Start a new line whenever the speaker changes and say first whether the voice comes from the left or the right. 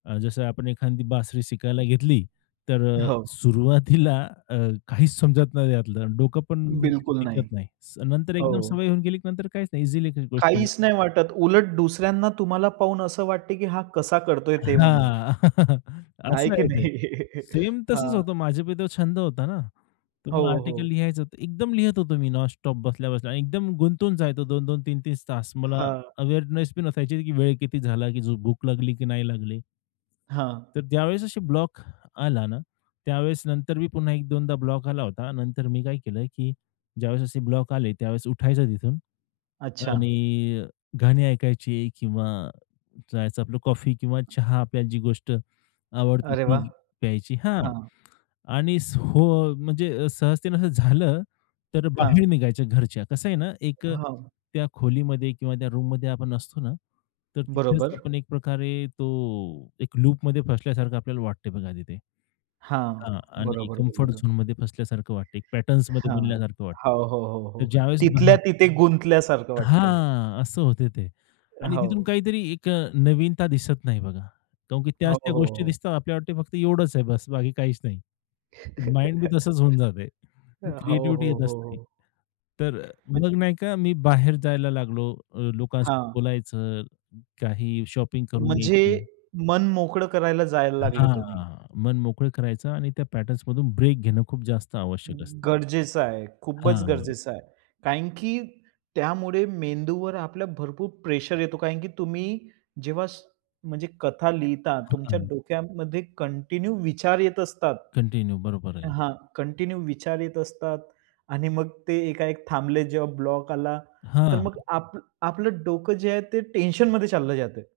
left: अ, जसं आपण एखादी बासरी शिकायला घेतली, तर अ,
right: हो.
left: सुरुवातीला अ, काहीच समजत नाही त्यातलं, अन् डोकं पण
right: बिलकुल नाही.
left: टिकत नाही. स नंतर एकदम
right: हो.
left: सवय होऊन गेली, की नंतर काहीच नाही ईझीली ती गोष्ट
right: काहीच नाही वाटत. उलट दुसऱ्यांना तुम्हाला पाहून असं वाटते की हा कसा
left: हां.
right: करतोय, ते म्हणून. आहे
left: असं
right: की
left: आहे ते.
right: नाही?
left: सेम तसच
right: हां.
left: होतं, माझ्या बी तो छंद होता ना. तर
right: हो,
left: मग आर्टिकल
right: हो.
left: लिहायचं होतं. एकदम लिहत होतो मी नॉनस्टॉप बसल्या-बसल्या आणि एकदम गुंतवून जायचो 2-2, 3-3 तास. मला
right: हां.
left: अवेअरनेस बी नसायची की वेळ किती झाला की झ भूक लागली की नाही लागली.
right: हां.
left: तर ज्यावेळेस अशी ब्लॉक आला ना, त्यावेळेस नंतर मी पुन्हा एक दोनदा ब्लॉक आला होता. नंतर मी काय केलं की, ज्यावेळेस असे ब्लॉक आले, त्यावेळेस उठायचं तिथून
right: अच्छा.
left: आणि अ, गाणी ऐकायची किंवा जायचं आपलं कॉफी किंवा चहा आपल्याला जी गोष्ट आवडते
right: अरे, वाह!
left: ती प्यायची हां,
right: हां.
left: आणि हो, म्हणजे सहजतेने असं झालं, तर बाहेर
right: हां.
left: निघायच्या घरच्या. कसं आहे ना, एक अ,
right: हां.
left: त्या खोलीमध्ये किंवा त्या रूममध्ये आपण असतो ना, तर तिथेच
right: बरोबर.
left: आपण एक प्रकारे तो एक लूपमध्ये फसल्यासारखं आपल्याला वाटतंय बघा तिथे.
right: हां,
left: हां आणि
right: बरोबर
left: कम्फर्ट
right: बोललेलो.
left: झोनमध्ये फसल्यासारखं वाटतंय, एक पॅटर्न्समध्ये
right: हां.
left: बनल्यासारखं वाटतंय.
right: हो, हो, हो, हो.
left: तर ज्यावेळेस बन
right: तिथल्या तिथे गुंतल्यासारखं वाटतंय.
left: हां, असं होत ते.
right: अ,
left: आणि तिथून
right: हो.
left: काहीतरी एक अ, नवीनता दिसत नाही बघा. कारण की त्याच
right: हो,
left: त्या
right: हो,
left: गोष्टी
right: हो.
left: दिसतात. आपल्याला वाटते फक्त एवढंच आहे बस्स, बाकी काहीच नाही. माइंड बी तसचं होऊन जातंय,
right: अ, हो,
left: क्रिएटिव्हिटी
right: हो, हो,
left: येतच नाही.
right: हो.
left: तर अ, मग,
right: म्हणजे
left: नाही का, मी बाहेर जायला लागलो अ, लोकांसोबत
right: हां.
left: बोलायचं. काही शॉपिंग करून
right: म्हणजे
left: यायची.
right: मन मोकळं करायला जायला लागले तुम्ही.
left: हां. मन मोकळं करायचं आणि त्या पॅटर्न्समधून ब्रेक घेणं खूप जास्त आवश्यक असते.
right: गरजेचं आहे. खूपच
left: हां.
right: गरजेचं आहे. कारण की त्यामुळे मेंदूवर आपल्या भरपूर प्रेशर येतो. कारण की तुम्ही जेव्हा स म्हणजे कथा लिहिता
left: अ,
right: तुमच्या
left: हां.
right: डोक्यामध्ये कंटिन्यू विचार येत असतात.
left: कंटिन्यू, बरोबर आहे.
right: हां, कंटिन्यू विचार येत असतात आणि मग ते एकाएक थांबले जेव्हा ब्लॉक आला, तर मग
left: हां.
right: आप आपलं डोकं जे आहे ते टेन्शनमध्ये चाललं जातंय.